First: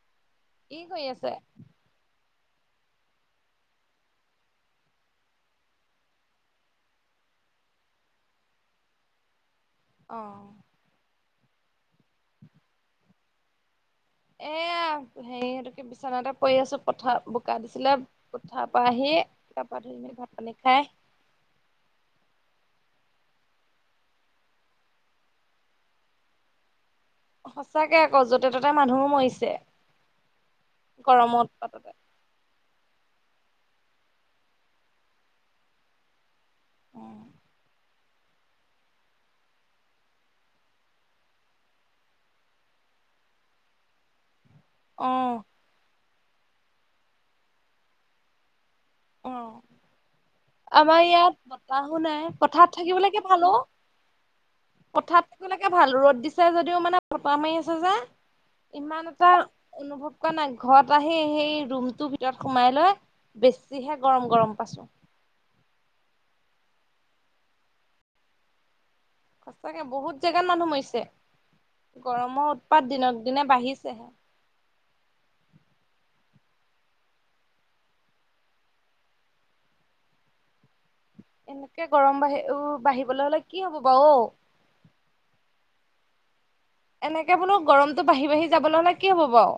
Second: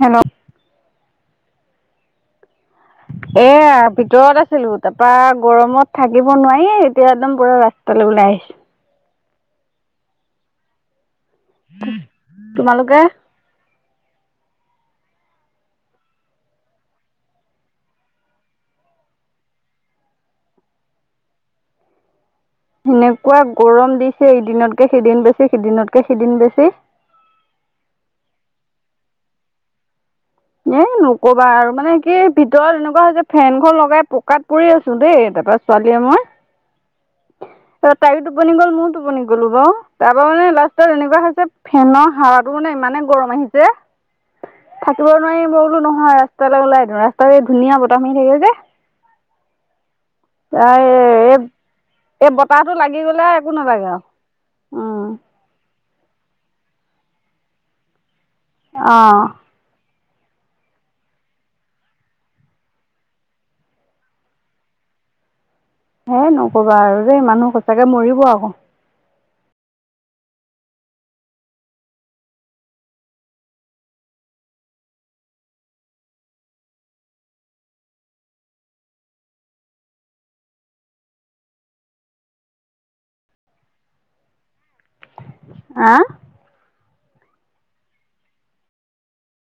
Hello? কি কৰি আছে? এয়া ভিতৰত আছিলোঁ, তাপা গৰমত থাকিব নোৱাৰি এতিয়া একদম পুৰা ৰাস্তা ল ওলাই আহিছোঁ। অঁহ। তোমালোকে এয়া হেৰী এইটো কি বিছনাতে পৰি আছোঁ। পথাৰ বোকা দিছিলে পথাৰ পৰা আহি গা পা ভাত পানী খাই। [inaudible] সেনেকুৱা গৰম দিছে এদিনতকে সেইদিন বেছি, সিদিনতকে সিদিন বেছি। সঁচাকে আকৌ য'তে ত'তে মানুহো মৰিছে। এ নকবা গৰমত আৰু পাততে মানে কি ভিতৰত এনেকুৱা হৈছে ফেনখন লগাই পকাত পৰি আছোঁ দেই, তাপা ছোৱালীয়ে মই অ', ত' তায়ো টোপনি গ'ল মইও টোপনি গ'লো বাৱ, তাপা মানে লাষ্টত এনেকুৱা হৈছে ফেনৰ হাৱা টো মানে ইমানে গৰম আহিছে থাকিব নোৱাৰি অ', মই বোলো নহয় ৰাস্তালে ওলাই দিওঁ, ৰাস্তাত এই ধুনীয়া বতাহ মাৰি থাকে যে। এ আমাৰ এই ইয়াত এই, বতাহো নাই এই বতাহটো লাগি গ'লে একো নালাগে আৱ। পথাতটো এতিয়া লেকে ভাল, ৰ'দ দিছে যদিও মানে বতাহ মাৰি আছে যে, ইমান অ', এটা অনুভৱ নাই ঘৰত আহি সেই ৰুমটো ভিতৰত সোমাই লৈ বেছিহে গৰম গৰম পাইছোঁ। সেই নকবা আৰু দেই, মানুহ সঁচাকে মৰিব আকৌ। সঁচাকে বহুত জেগাত মানুহ মৰিছে। গৰমৰ উৎপাত দিনক দিনে বাঢ়িছেহে। [inaudible] এনেকে গৰম বাঢ়ি উ বাঢ়িবলে হ'লে কি হ'ব বাৰু অ। আহ। এনেকে বোলো গৰমতটো বাঢ়ি বাঢ়ি যাবলৈ হ'লে কি হ'ব বাউ।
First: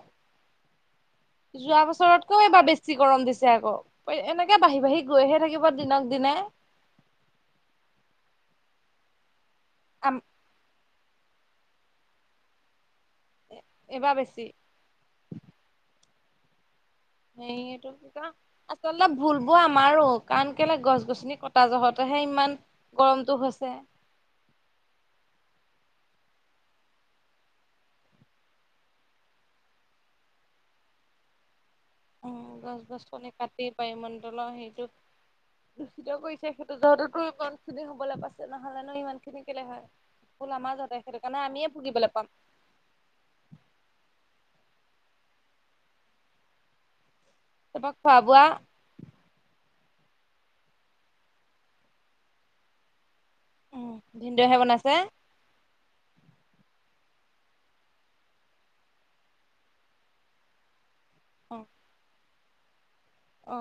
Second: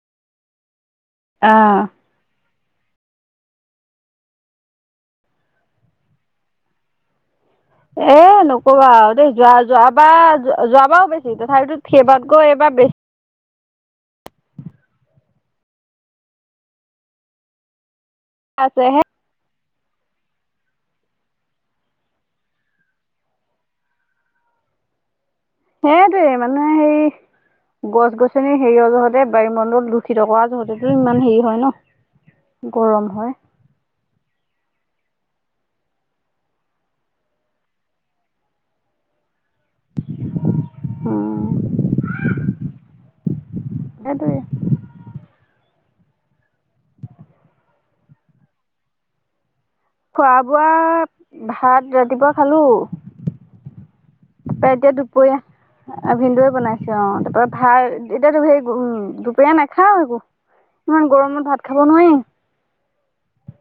অ', যোৱা বছৰতকৈও এইবাৰ বেছি। বেছি গৰম দিছে আকৌ এনেকে বাঢ়ি বাঢ়ি গৈহে থাকিব দিনক দিনে। এ নকবা আউ দেই যোৱা আম যোৱাবাৰ যোৱাবাৰ। বেছি তথাপিতো সেইবাত গৈ এবাৰ বেছি। এ এইবাৰ বেছি। সেই এইটো কি কয়? আছেহে। আচলতে ভুলবোৰ আমা আমাৰো কাৰণ কেলে গছ গছনি কটা জহতেহে ইমান গৰমটো হৈছে। সেইটোৱে মানুহে সেই গছ গছনি হেৰীয় জহতে বায়ু মণ্ডল দূষিত কৰা জহতেটো ইমান হেৰী হয় ন। উম গছ গৰম গছনি হয় কাটি বায়ো মণ্ডলৰ সেইটো দূষিত কৰিছে সেইটো জহতেটো ইমান খিনি হ'বলে পাইছে নহ'লে নো ইমান খিনি কেলে হয়। বোলো আমাৰ জহতে সেইটো উম কাৰণে আমিয়ে ভুগিবলে পাম। সেইটোৱে তাপা খোৱা বোৱা খোৱা বোৱা ভাত ৰাতিপুৱা খালো। উম ভিনদেউহে বনাইছে। ভিন্দুৱে বনাইছে অ, তাপা ভাৰ এ এতিয়াটো সেই দুপৰীয়া নেখাওঁ একো ইমান গৰমত অ', ভাত খাব নোৱাৰি। অ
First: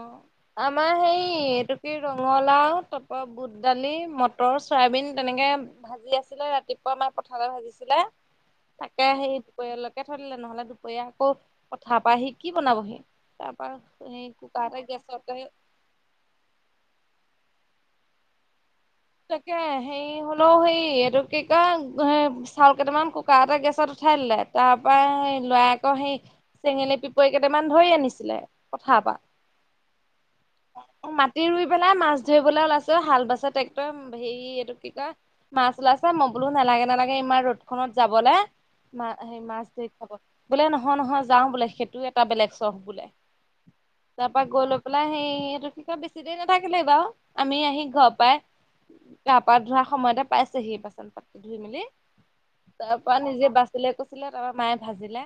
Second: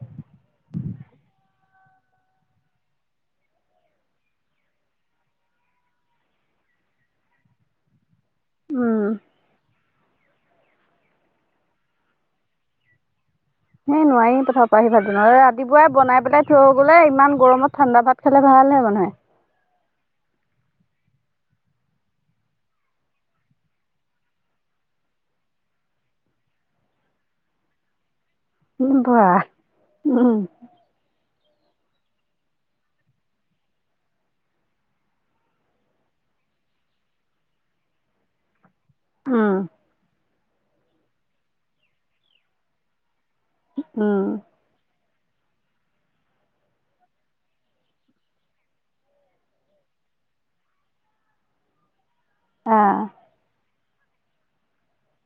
আমাৰ সেই এইটো কি ৰঙলাও তাপা বুট দালি, মটৰ চয়াবিন তেনেকে ভাজি আছিলে ৰাতিপুৱা আমাৰ পথাৰতে ভাজিছিলে। উম তাকে সেই দুপৰীয়া লৈকে থৈ লে নহ'লে দুপৰীয়া আকৌ পথা পা আহি কি বনাবহি। তাপা সেই এটা ৰাতিপুৱাই আহি ভাত গেছতে বনাবলে। ৰাতিপুৱাই বনাই পেলাই থৈ গ'লে ইমান গৰমত ঠাণ্ডা ভাত খালে ভাল হে মানে তাকে। হেৰি হ'লেও হেৰি এইটো কি কয় চাউল কেইটামান কুকাৰটে গেছত উঠাই দিলে তাৰ। পা লৰা আকৌ সেই চেঙেলী পিপই কেইটামান ধৰি আনিছিলে। উম পথাৰ পৰা বা উম। মাটি ৰুই পেলাই মাছ ধৰিবলৈ ওলাইছে হাল বাছে। হেৰি এইটো কি কয় মাছ ওলাইছে মই বোলো নেলাগে নালাগে ইমান ৰদ খনত যাবলে। মা হে মাছ উম ধৰি খাব বোলে নহয় নহয় যাও বোলে সেইটো এটা বেলেগ চখ বোলে। উম তাপা গৈ লৈ পেলাই। সেইটো ক বেছি দেৰি নাথাকিলে বাউ আমি আহি ঘৰ পাই। গা পা ধোৱাৰ সময়তে পাইছেহি বাচন পাতি ধুই মেলি তাৰ পৰা আহ নিজে বাচন। কুচিলে কুচিলে তাৰপা মায়ে ভাজিলে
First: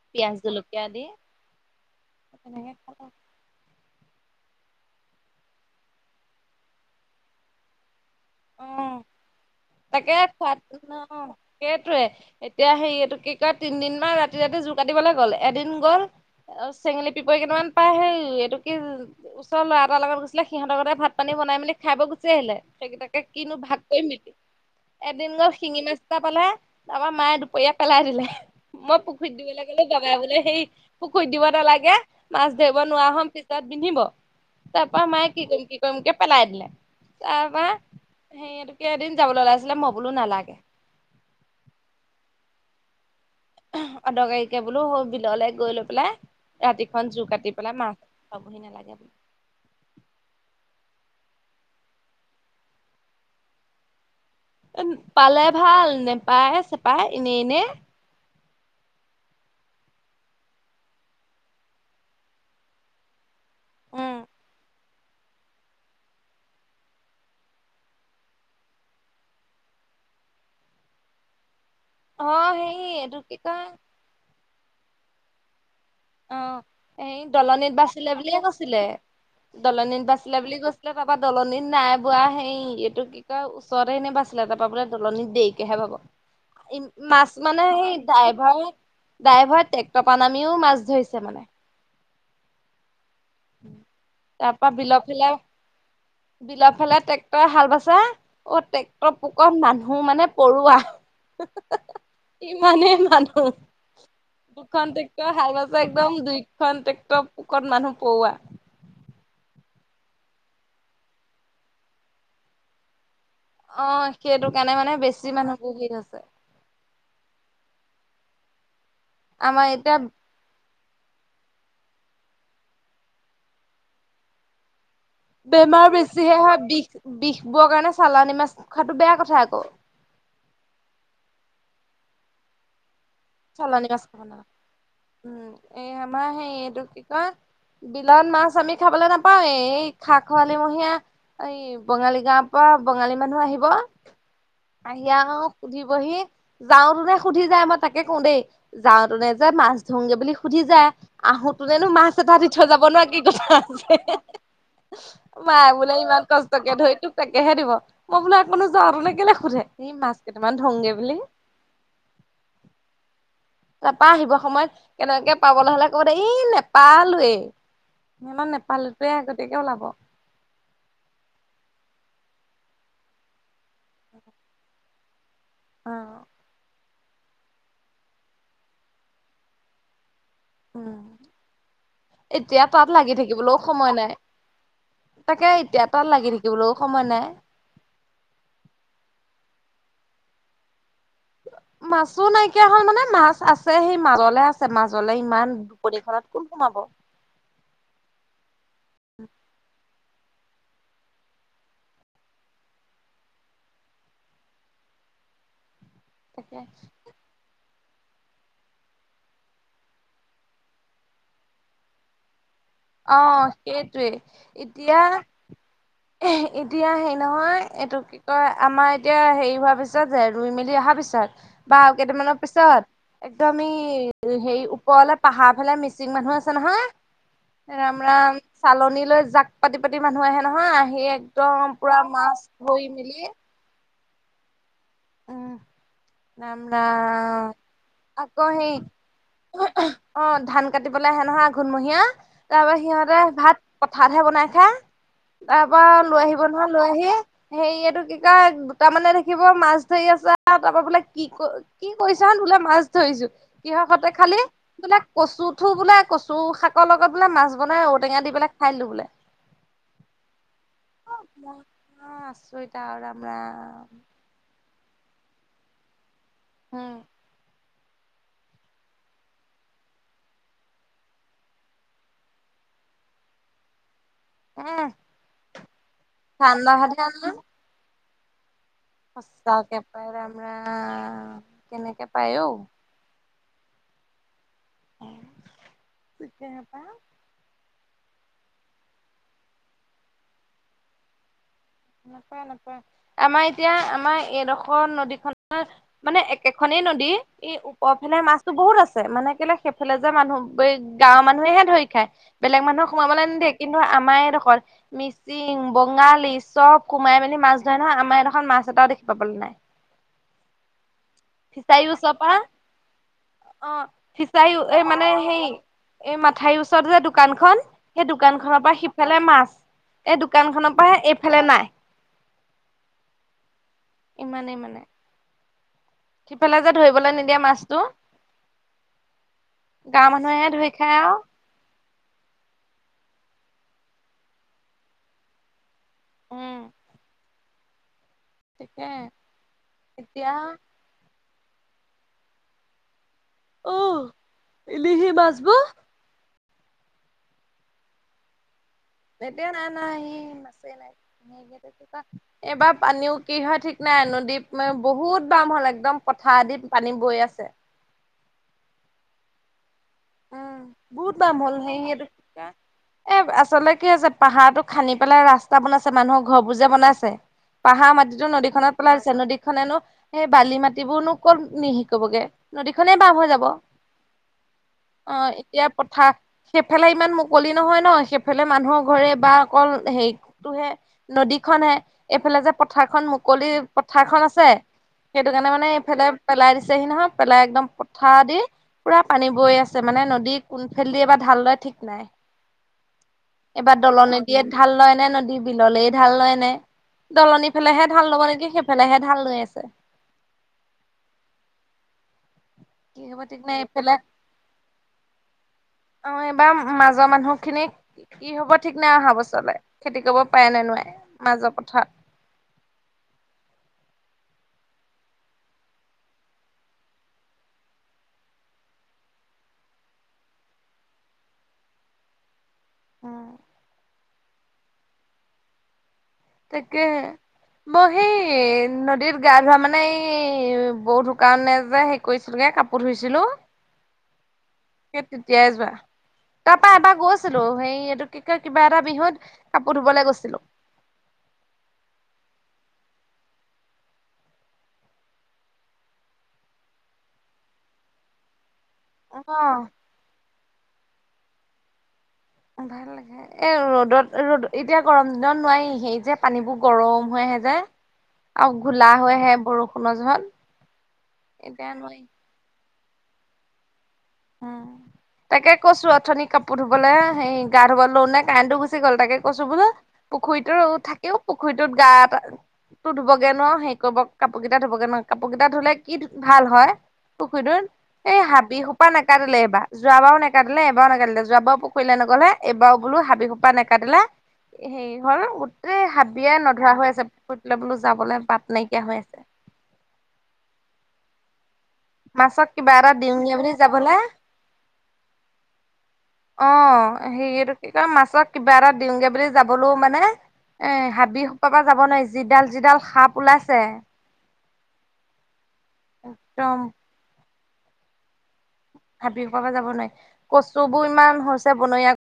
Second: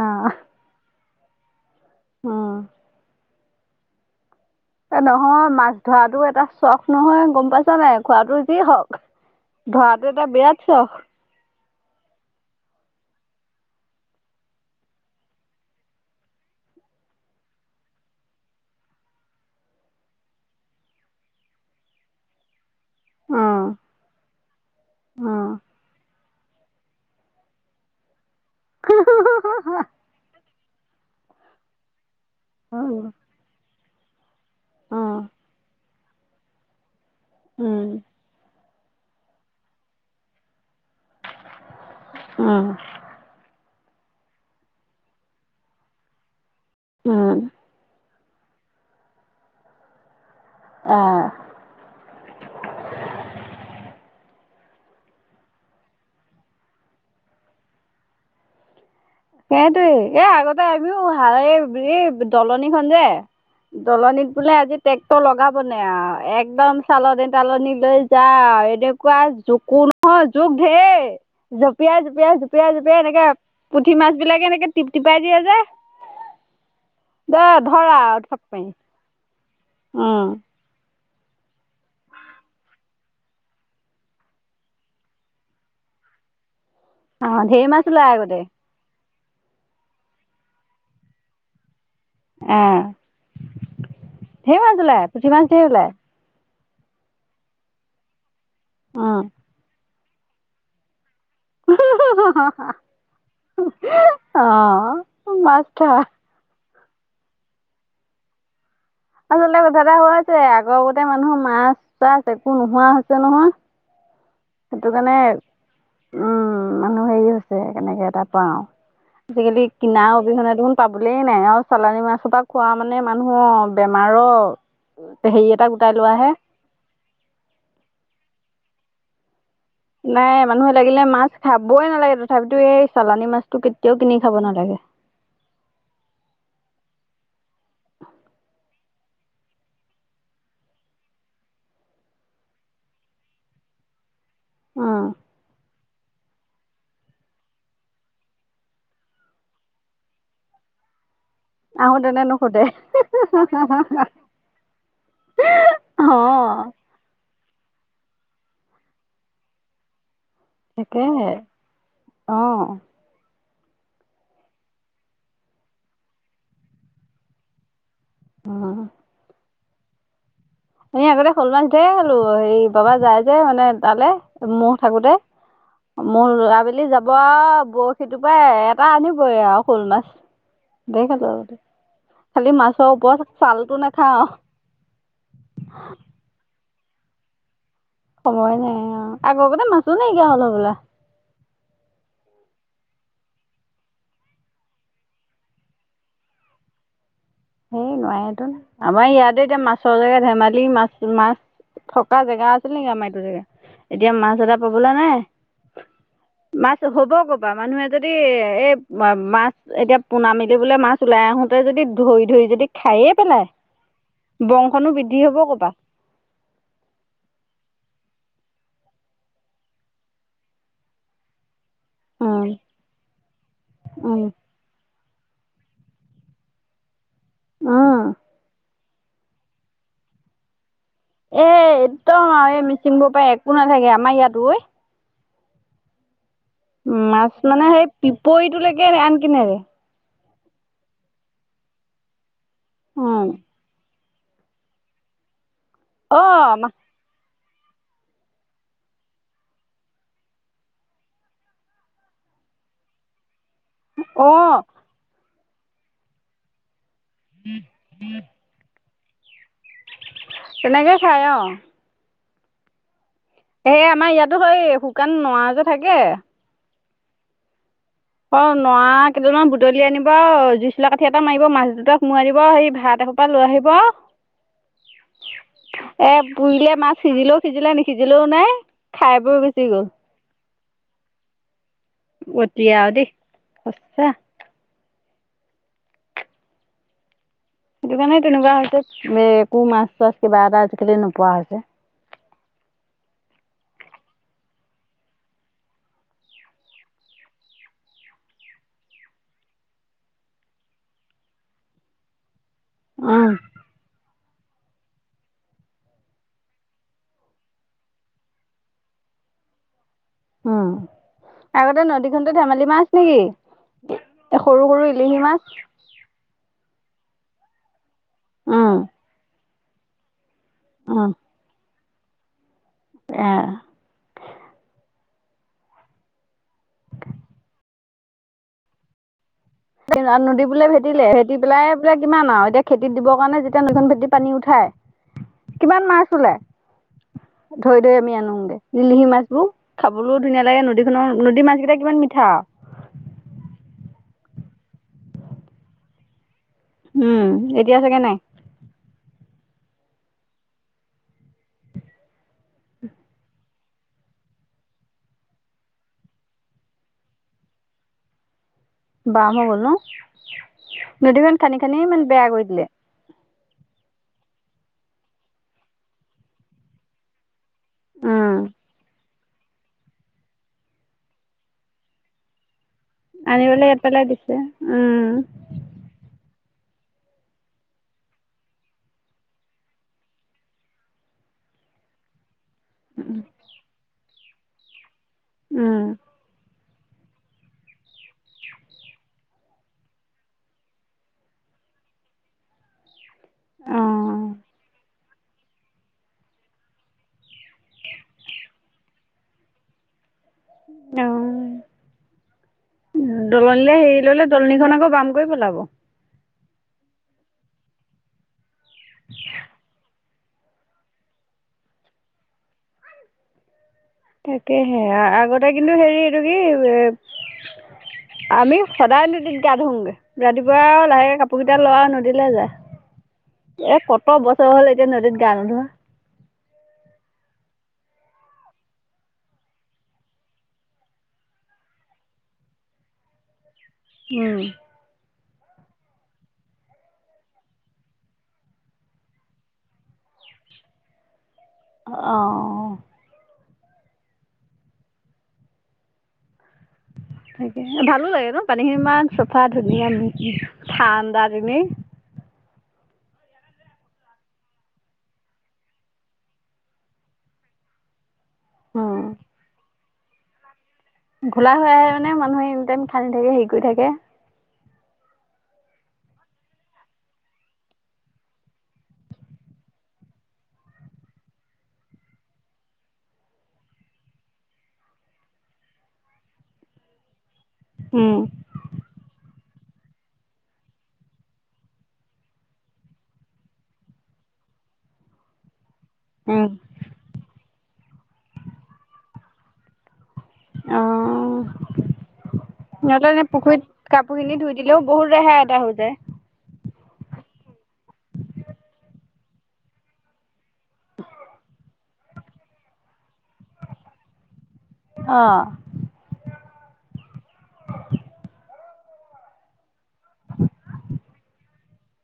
আহ পিয়াজ জলকীয়া দি। উম তেনেকে খালোঁ। এ নহয় মাছ ধৰাতো এটা চখ নহয় গম পাইছ নাই খোৱাটো যি অ হওক। ধৰাটো এটা বিৰাট চক। সেইটয়ে এতিয়া সে এইটো কি কয় তিনদিন মমান ৰাতি ৰাতি জোৰ কাটিবলৈ গ'ল এদিন গল। আৰু চেঙেলী পিপৰি কেইটা পাই হেই এইটো কি ওচৰ ল'ৰা এটাৰ লগত গৈছিলে সিহঁতৰ লগতে ভাত পানী। বনাই মেলি খাইাব গুচি আহিলে সেইকেইটাকে কিনো উম ভাগ কৰিম নেকি। এদিন গ'ল শিঙি মাছ এটা পালে তাৰপৰা মায়ে দুপৰীয়া পেলাই দিলে। মই পুখুৰীত দিবলৈ গ'লো বাবাই বোলে সেই পুখুৰীত দিব নালাগে। মাছ ধৰিব উম নোৱাৰা হ'ম পিছত পিন্ধিব তাৰপা উম মায়ে কি কৰিম কি। কৰিমকে পেলাই দিলে। উম। ক এদিন যাবলৈ ওলাইছিলে মই বোলো নালাগে। উম। অদৰকাৰীকে বোলো স বিললে গৈ লৈ পেলাই ৰাতিখনন জু উম, কাটি পেলাই মাছ খুৱাবহি নালাগে বোলে অঁ। পালে ভাল নেপায় চেপাই এনে এনে সেইটোৱে। আগতে আমিও এই এই দলনিখন যে, উম দলনিত বোলে আজি ট্ৰেক্টৰ লগাব নে আৰু একদম চালনী তালনি লৈ যা। এনেকুৱা জোকো নহয় জোক ঢেৰ। জঁপিয়াই অ জঁপিয়াই জপিয়াই সেই জপিয়াই এইটো এনেকে। কি কয় বিলাকে এনেকে টিপ টিপাই দিয়ে যে,। অ, এই দ দলনিত ধৰা বাচিলে আৰু বুলিয়ে থপ মাৰি কৈছিলে। দলনিত উম, বাচিলে বুলি কৈছিলে। তাৰপা দলনিত নাই বোৱা হেই এইটো কি কয় ওচৰতে সেনে বাচছিলে তাৰ পৰাা বোলে দলনিত দেৰিকেহে বাব। [unintelligible] মাছ অ' মানে ঢেৰ মাছ সেই ওলাই আগতে ড্ৰাইভাৰ- ড্ৰাইভাৰ ট্ৰেক্টৰ পান নামিও মাছ। ধৰিছে মানে। আহ, তাৰ ধেই পৰা মাছ বিলৰ ওলাই পুথি ফালে মাছ ধেই ওলাই। বিলৰ ফালে ট্ৰেক্টৰ হাল বাইচা অ, ট্ৰেক্টৰ উম, পোকত মানুহ মানে পৰুোৱা। হো হো হো বা। ইমানেই মানুহ দুখন টেকটৰ অ' হাল মাছ বাইছে ধৰা একদম দুই। খন ট্ৰেক্টৰ পোকৰত মানুহ পৰোৱা। আচলতে কথা এটা হোৱা আছে আগৰ আগতে মানুহৰ মাছ-চাছ একো নোহোৱা হৈছে নহয়। অ সেইটো মানে কাৰণে বেছি মানুহবোৰ ভিৰ হৈছে উম মানুহ হেৰি হৈছে কেনেকে। তাৰ পাও আজিকালি আমাৰ এতিয়া কিনাৰ অবিহনে। পাবলেই নাই আৰু চালানী মাছৰ পৰা খোৱা মানে মানুহ বেমাৰৰ। হেৰি এটা বেমাৰ গোটাই লোৱাহে বেছিহে হয়। বিষ বিষ বোৰ কাৰণে চালানী মাছ খোৱাটো বেয়া কথা আকৌ। নাই মানুহে লাগিলে মাছ খাবই নালাগে তথাপিতো এই। চালানী মাছটো চালানী কেতিয়াও কাছ কিনি খাব কনা নালাগে উম এই আমাৰ সে এইটো কি কয়। বিলাত মাছ আমি খাবলৈ নাপাওঁৱে এই খাক খৰালিমীয়া। এই বঙালী গাঁৱৰ পৰা বঙালী মানুহ আহিব। আহিও সুধিবহি যাওতো নে সুধি যায় মই তাক তাকে কওঁ দেই যাওঁতে নে যে মাছ ধৰোগে বুলি সুধি যায় আহোতো জনো মাছ আহোঁতেনে এটাহ দি নুখুতে থৈ যাব নোৱাৰা কি কথা আছে। মায় বোলে ইমান অঁ কষ্টকে ধৰি তোক তাকে কেহে দিব। মই বুলো যাওঁ আৰু কেলে সোধে। এই মা [unintelligible] কেইটামান ধৰোগে বুলি। তাকেহে অঁ তাৰাপা আহিব সময়ত কেনেকে পাবলৈ হ'লে ক'ব দ এই নেপালেই। ম মান নেপালটোৱে আগতীয়াকে ওলাব। অ এনে আগতে শ'ল মাছ ধেই খালো হেৰি বাবা যাই যে মানে তালে ম থাকোতে। মোৰ আবেলি যাব। ব বৰশী টুপাই পৰা এটা আনিবই আৰু শ'ল মাছ। উম ধেই খালো আগতে খালি এতিয়া তাত মাছৰ লাগি ওপৰত থাকিবলৈও ছালটো সময় নাই নাখাওঁ। তাকে এতিয়া তাত লাগি থাকিবলৈও সময় নাই। সময় নাই অ, আগৰ কতে মাছো নাইকিয়া হ'ল হবলা। মাছো নাইকিয়া হ'ল মানে মাছ আছে সেই মাজলে আছে মাজলে ইমান দুপৰীখনাত কোন সোমাব। সেই নোৱাৰে টোন আমাৰ ইয়াতে এতিয়া মাছৰ জেগা ধেমালি মাছ মাছ [unintelligible] থকা জেগা আছিল নেকি আমাৰ এইটো জেগা। এতিয়া মাছ এটা পাবলৈ নাই। তাকে মাছ হ'ব কঁপা মানুহে যদি এই মাছ এতিয়া পোনা মেলি বোলে মাছ ওলাই আহোতে যদি ধৰি ধৰি যদি খায়ে পেলাই আহ, সেইটোৱে বংশনো এতিয়া বৃদ্ধি হ'ব ক'পা। এতিয়া হে নহয় এইটো। তই আমাৰ এতিয়া হেৰি হোৱা পিছত যে ৰুই মেলি অহা পিছত। বা কেইটামানৰ উম, পিছত একদমি উম, হেৰি ওপ অলপ। পাহাৰ ফালে মিচিং মানুহ আছে নহয়। উম। ৰামৰাম চালনী জাক পাতি পাতি মানুহ আহে নহয় আহি এ পুৰা একদম মাছ আৰু এই ধৰি মিচিং বোৰ মেলি পৰা একো নাথাকে আমাৰ ইয়াতো। উম। মাছ [unintelligible] মানে সেই আকৌ সেই পিপৰিটোলৈকে আনকি নেৰে। [unintelligible] অ ধান কাটিবলৈ আহে নহয় আঘোণমহীয়া তাৰ পৰা সিহঁতে উম। ভাত ভাতহে বনাই খায় তাৰ পৰা লৈ আহিব অ', নহয় লৈ আহি হেৰি এটো কি কয় দুতামানে থাকিব মাছ ধৰি আছো তাৰপৰা বোলে কি কৰিছ তহঁত বোলে মাছ ধৰিছো কিহৰ সতে খালি অ', বোলে কচুঠো বোলে কচু শাক শাকৰ লগত বোলে মাছ বনাই ঔ টেঙা দি পেলাই খাই দিলো বোলে তেনেকে খাই অ আচৰিত আও এ আমাৰ ইয়াতো সেই শুকান নৰা যে থাকে উম অ নৰা কেইডালমান বুটলি আনিব জুই চোলা কাঠি এটা মাৰিব মাছ দুটা সোমোৱাই দিব সেই ভাত ভাত সোপা লৈ আহিব এ এ ঠাণ্ডা পুৰিলে মাছ সিজিলেও সিজিলে নি সিজিলেও নাই খাই বৈ গুচি সসালকে গ'ল, পায় আম [unintelligible] কেনেকে পায় অও সছা সিকোপা [unintelligible] সেইটো কাৰণে তেনেকুৱা হৈছে একো মাছ চাছ কিবা এটা আজিকালি নোপোৱা হৈছে নাপায় নাপায় আমাৰ এতিয়া আমাৰ এডোখৰ নদী খনৰ মানে এখনে এই নদী এই ওপৰ ফালে মাছতো বহুত আছে মানে কেলে সেইফালে যে মানুহ গাঁৱৰ মানুহে ধৰে খাই বেলেগ মানুহক সোমাবলে উম। নিদিয়ে, কিন্তু আমাৰ এইডোখৰ মিচিং বঙ চব সোমাই মেলি মাছ ধৰে নহয় আমাৰ এইডখত মাছ এটাও দেখি পাবলৈ নাই। আহ। আগতে ফিচাৰীও নদী ওচৰৰ খনতে পৰা ধেমালি মাছ নেকি অ ফিচাৰী সৰু সৰু এই মানে ইলীচ মাছ। সেই এই মাথাইৰ ওচৰত যে দোকানখন সেই দোকান খনৰ উম, পৰা সিফালে মাছ এই দোকান খনৰ পৰা উম। এইফালে নাই। ইমানেই মানে সিফালে যে ধৰিবলে নিদিয়ে মাছটো। গাঁৱৰ নদী মানুহেহে বোলে ধৰি খায় ভেটিলে আৰু ভেটি পেলাই বোলে কিমান আও এতিয়া খেতিত দিবৰ কাৰণে খন ভেটি [unintelligible] পানী উঠাই কিমান মাছ ওলাই উম ধৰি ধৰি আমি আনো। তাকে নিলিহি মাছবোৰ খাবলৈও এতিয়া ধুনীয়া লাগে, নদীখনৰ নদী মাছ কেইটা কিমান মিঠা। আহ ইলিহি মাছ বোৰ। উম এতিয়া চাগে নাই। এতিয়া নাই নাই এই মাছেই নাই এইবাৰ পানীও কি হয় ঠিক নাই? নদী মান বহুত বাম হ'ল একদম পথাৰদি পানী বৈ আছে। বাম হৈ গ'ল ন? উম বহুত নদীখন বাম হ'ল খান্দি সে খান্দি ইমান সিহটো বেয়া কৰি চাইদে দিলে। এ আ আচলতে কি আছে পাহাৰতো খান্দি পেলাই ৰাস্তা বনাইছে মানুহৰ ঘৰবোৰ জে বনাইছে পাহাৰ মাটিতো উম। নদীখনত পেলাইছে নদীখনেনো সেই বালি মাটিবোৰনো কত নিশেষ কৰিবগে। নদীখনেই বাম হৈ আনি যাব, পেলাই ইয়াত পেলাই দিছে অ এতিয়া পথাৰ সেইফালে ইমান মুকলি নহয় ন সেইফালে মানুহৰ ঘৰে বা অকল হেৰিটোহে নদী খন হে এইফালে যে পথাৰ খন মুকলি পথাৰ খন আছে সেইটো কাৰণে মানে এইফালে পেলাই দিছে। পেলাইচেহি নহয় পেলাই একদম পথাই দি পুৰা পানী। বৈ আছে মানে নদী কোনফালে দি এবাৰ ঢাল লয় ঠিক নাই। এইবাৰ অঁ দলনি অঁ দীয়ে ঢাল লয় নে নদী বিললে ঢাল লয় নে? দলনি ফালেহে ঢাল ল'ব নেকি সেইফালেহে ঢাল লৈ আছে। আহ কি হ'ব ঠিক নাই দলনিলে এইফালে হেৰি ললে দলনিখন আকৌ বাম কৰি পেলাব বা মাজৰ মানুহ খিনিক কি হ'ব ঠিক নাই অহা ব চলে খেতি কৰিব। পায় নে নোৱাই মাজৰ পথাৰ। তাকেহে আগতে কিন্তু হেৰি এইটো কি এ আমি সদায় নদীত গা ধুওগে ৰাতিপুৱা আৰু লাহেক কাপোৰ কেইটা ল আৰু নদীলৈ উম যায়। এ কত বছৰ হ'ল এতিয়া নদীত গা নোধোৱা তাকে। মই সেই নদীত গা ধোৱা মানে এই বৌ ধুকাওঁতে যে হে কৰিছিলগে কাপোৰ ধুইছিলো। হম। সেই তেতিয়াই যোৱা। তাৰ পা এবাৰ গৈছিলো সেই এইটো কিবা এটা বিহুত কাপোৰ ধুবলৈ গৈছিলো। আহঁ। তে ভালো লাগে ন পানীখিনি ইমান চফা অ ধুনীয়া ধান। [unintelligible] ভাল লাগে এ ৰ'দত ৰ'দ এতিয়া গৰম দিনত নোৱাৰি সেই যে পানীবোৰ গৰম হৈ আহে যে। [inaudible] আৰু ঘোলা হৈ আহে বৰষুণৰ জহত। ঘোলা হৈ এতিয়া আহে নোৱাৰি মানে মানুহে এটাই মিঠানদি থাকে হেৰি কৰি থাকে। উম [inaudible] তাকে কৈছো আঁথনি কাপোৰ ধুবলে সেই গা ধুব লওঁ নে কাৰেটটো গুচি গ'ল তাকে কৈছো বোলো। পুখুৰীটোৰ থাকেও পুখুৰীটোত গাত তোৰ ধুবগে নোৱাৰ সেই কৰিব কাপোৰ কেইটা ধুবগে নোৱাৰ কাপোৰ কেইটা ধুলে কি ভাল হয়। সুন উম এই হাবি কাটিলে এবাৰ যোৱাবাৰও নেকাটিলে এবাৰো নেকাটিলে দিলে যোৱাবাৰ পুখুৰী লে নগ'লে এইবাৰ বোলো হাবি খোপা নেকাটিলে সেই ঘৰ এই হাবিয়ে উম নধৰা হৈ আছে পুখুৰি পেলাই বোলো যাবলৈ বাট নাইকিয়া হৈ আছে। অ মাছক কিবা এটা সিহতে এনে দিওঁগে বুলি পুখুৰীত যাবলে কাপোৰ খিনি ধুই দিলেও বহুত ৰেহাই এটা হৈ যায়। অ সেৰিটো কি কয় মাছক কিবা এটা দিওঁগে বুলি যাবলৈও মানে এ হাবি সোপা পা যাব নোৱাৰি যিডাল যিডাল সাপ ওলাইছে। আহ একদম হাবি খনৰ পৰা যাব নোৱাৰি কচু বোৰ ইমান হৈছে বনৰীয়া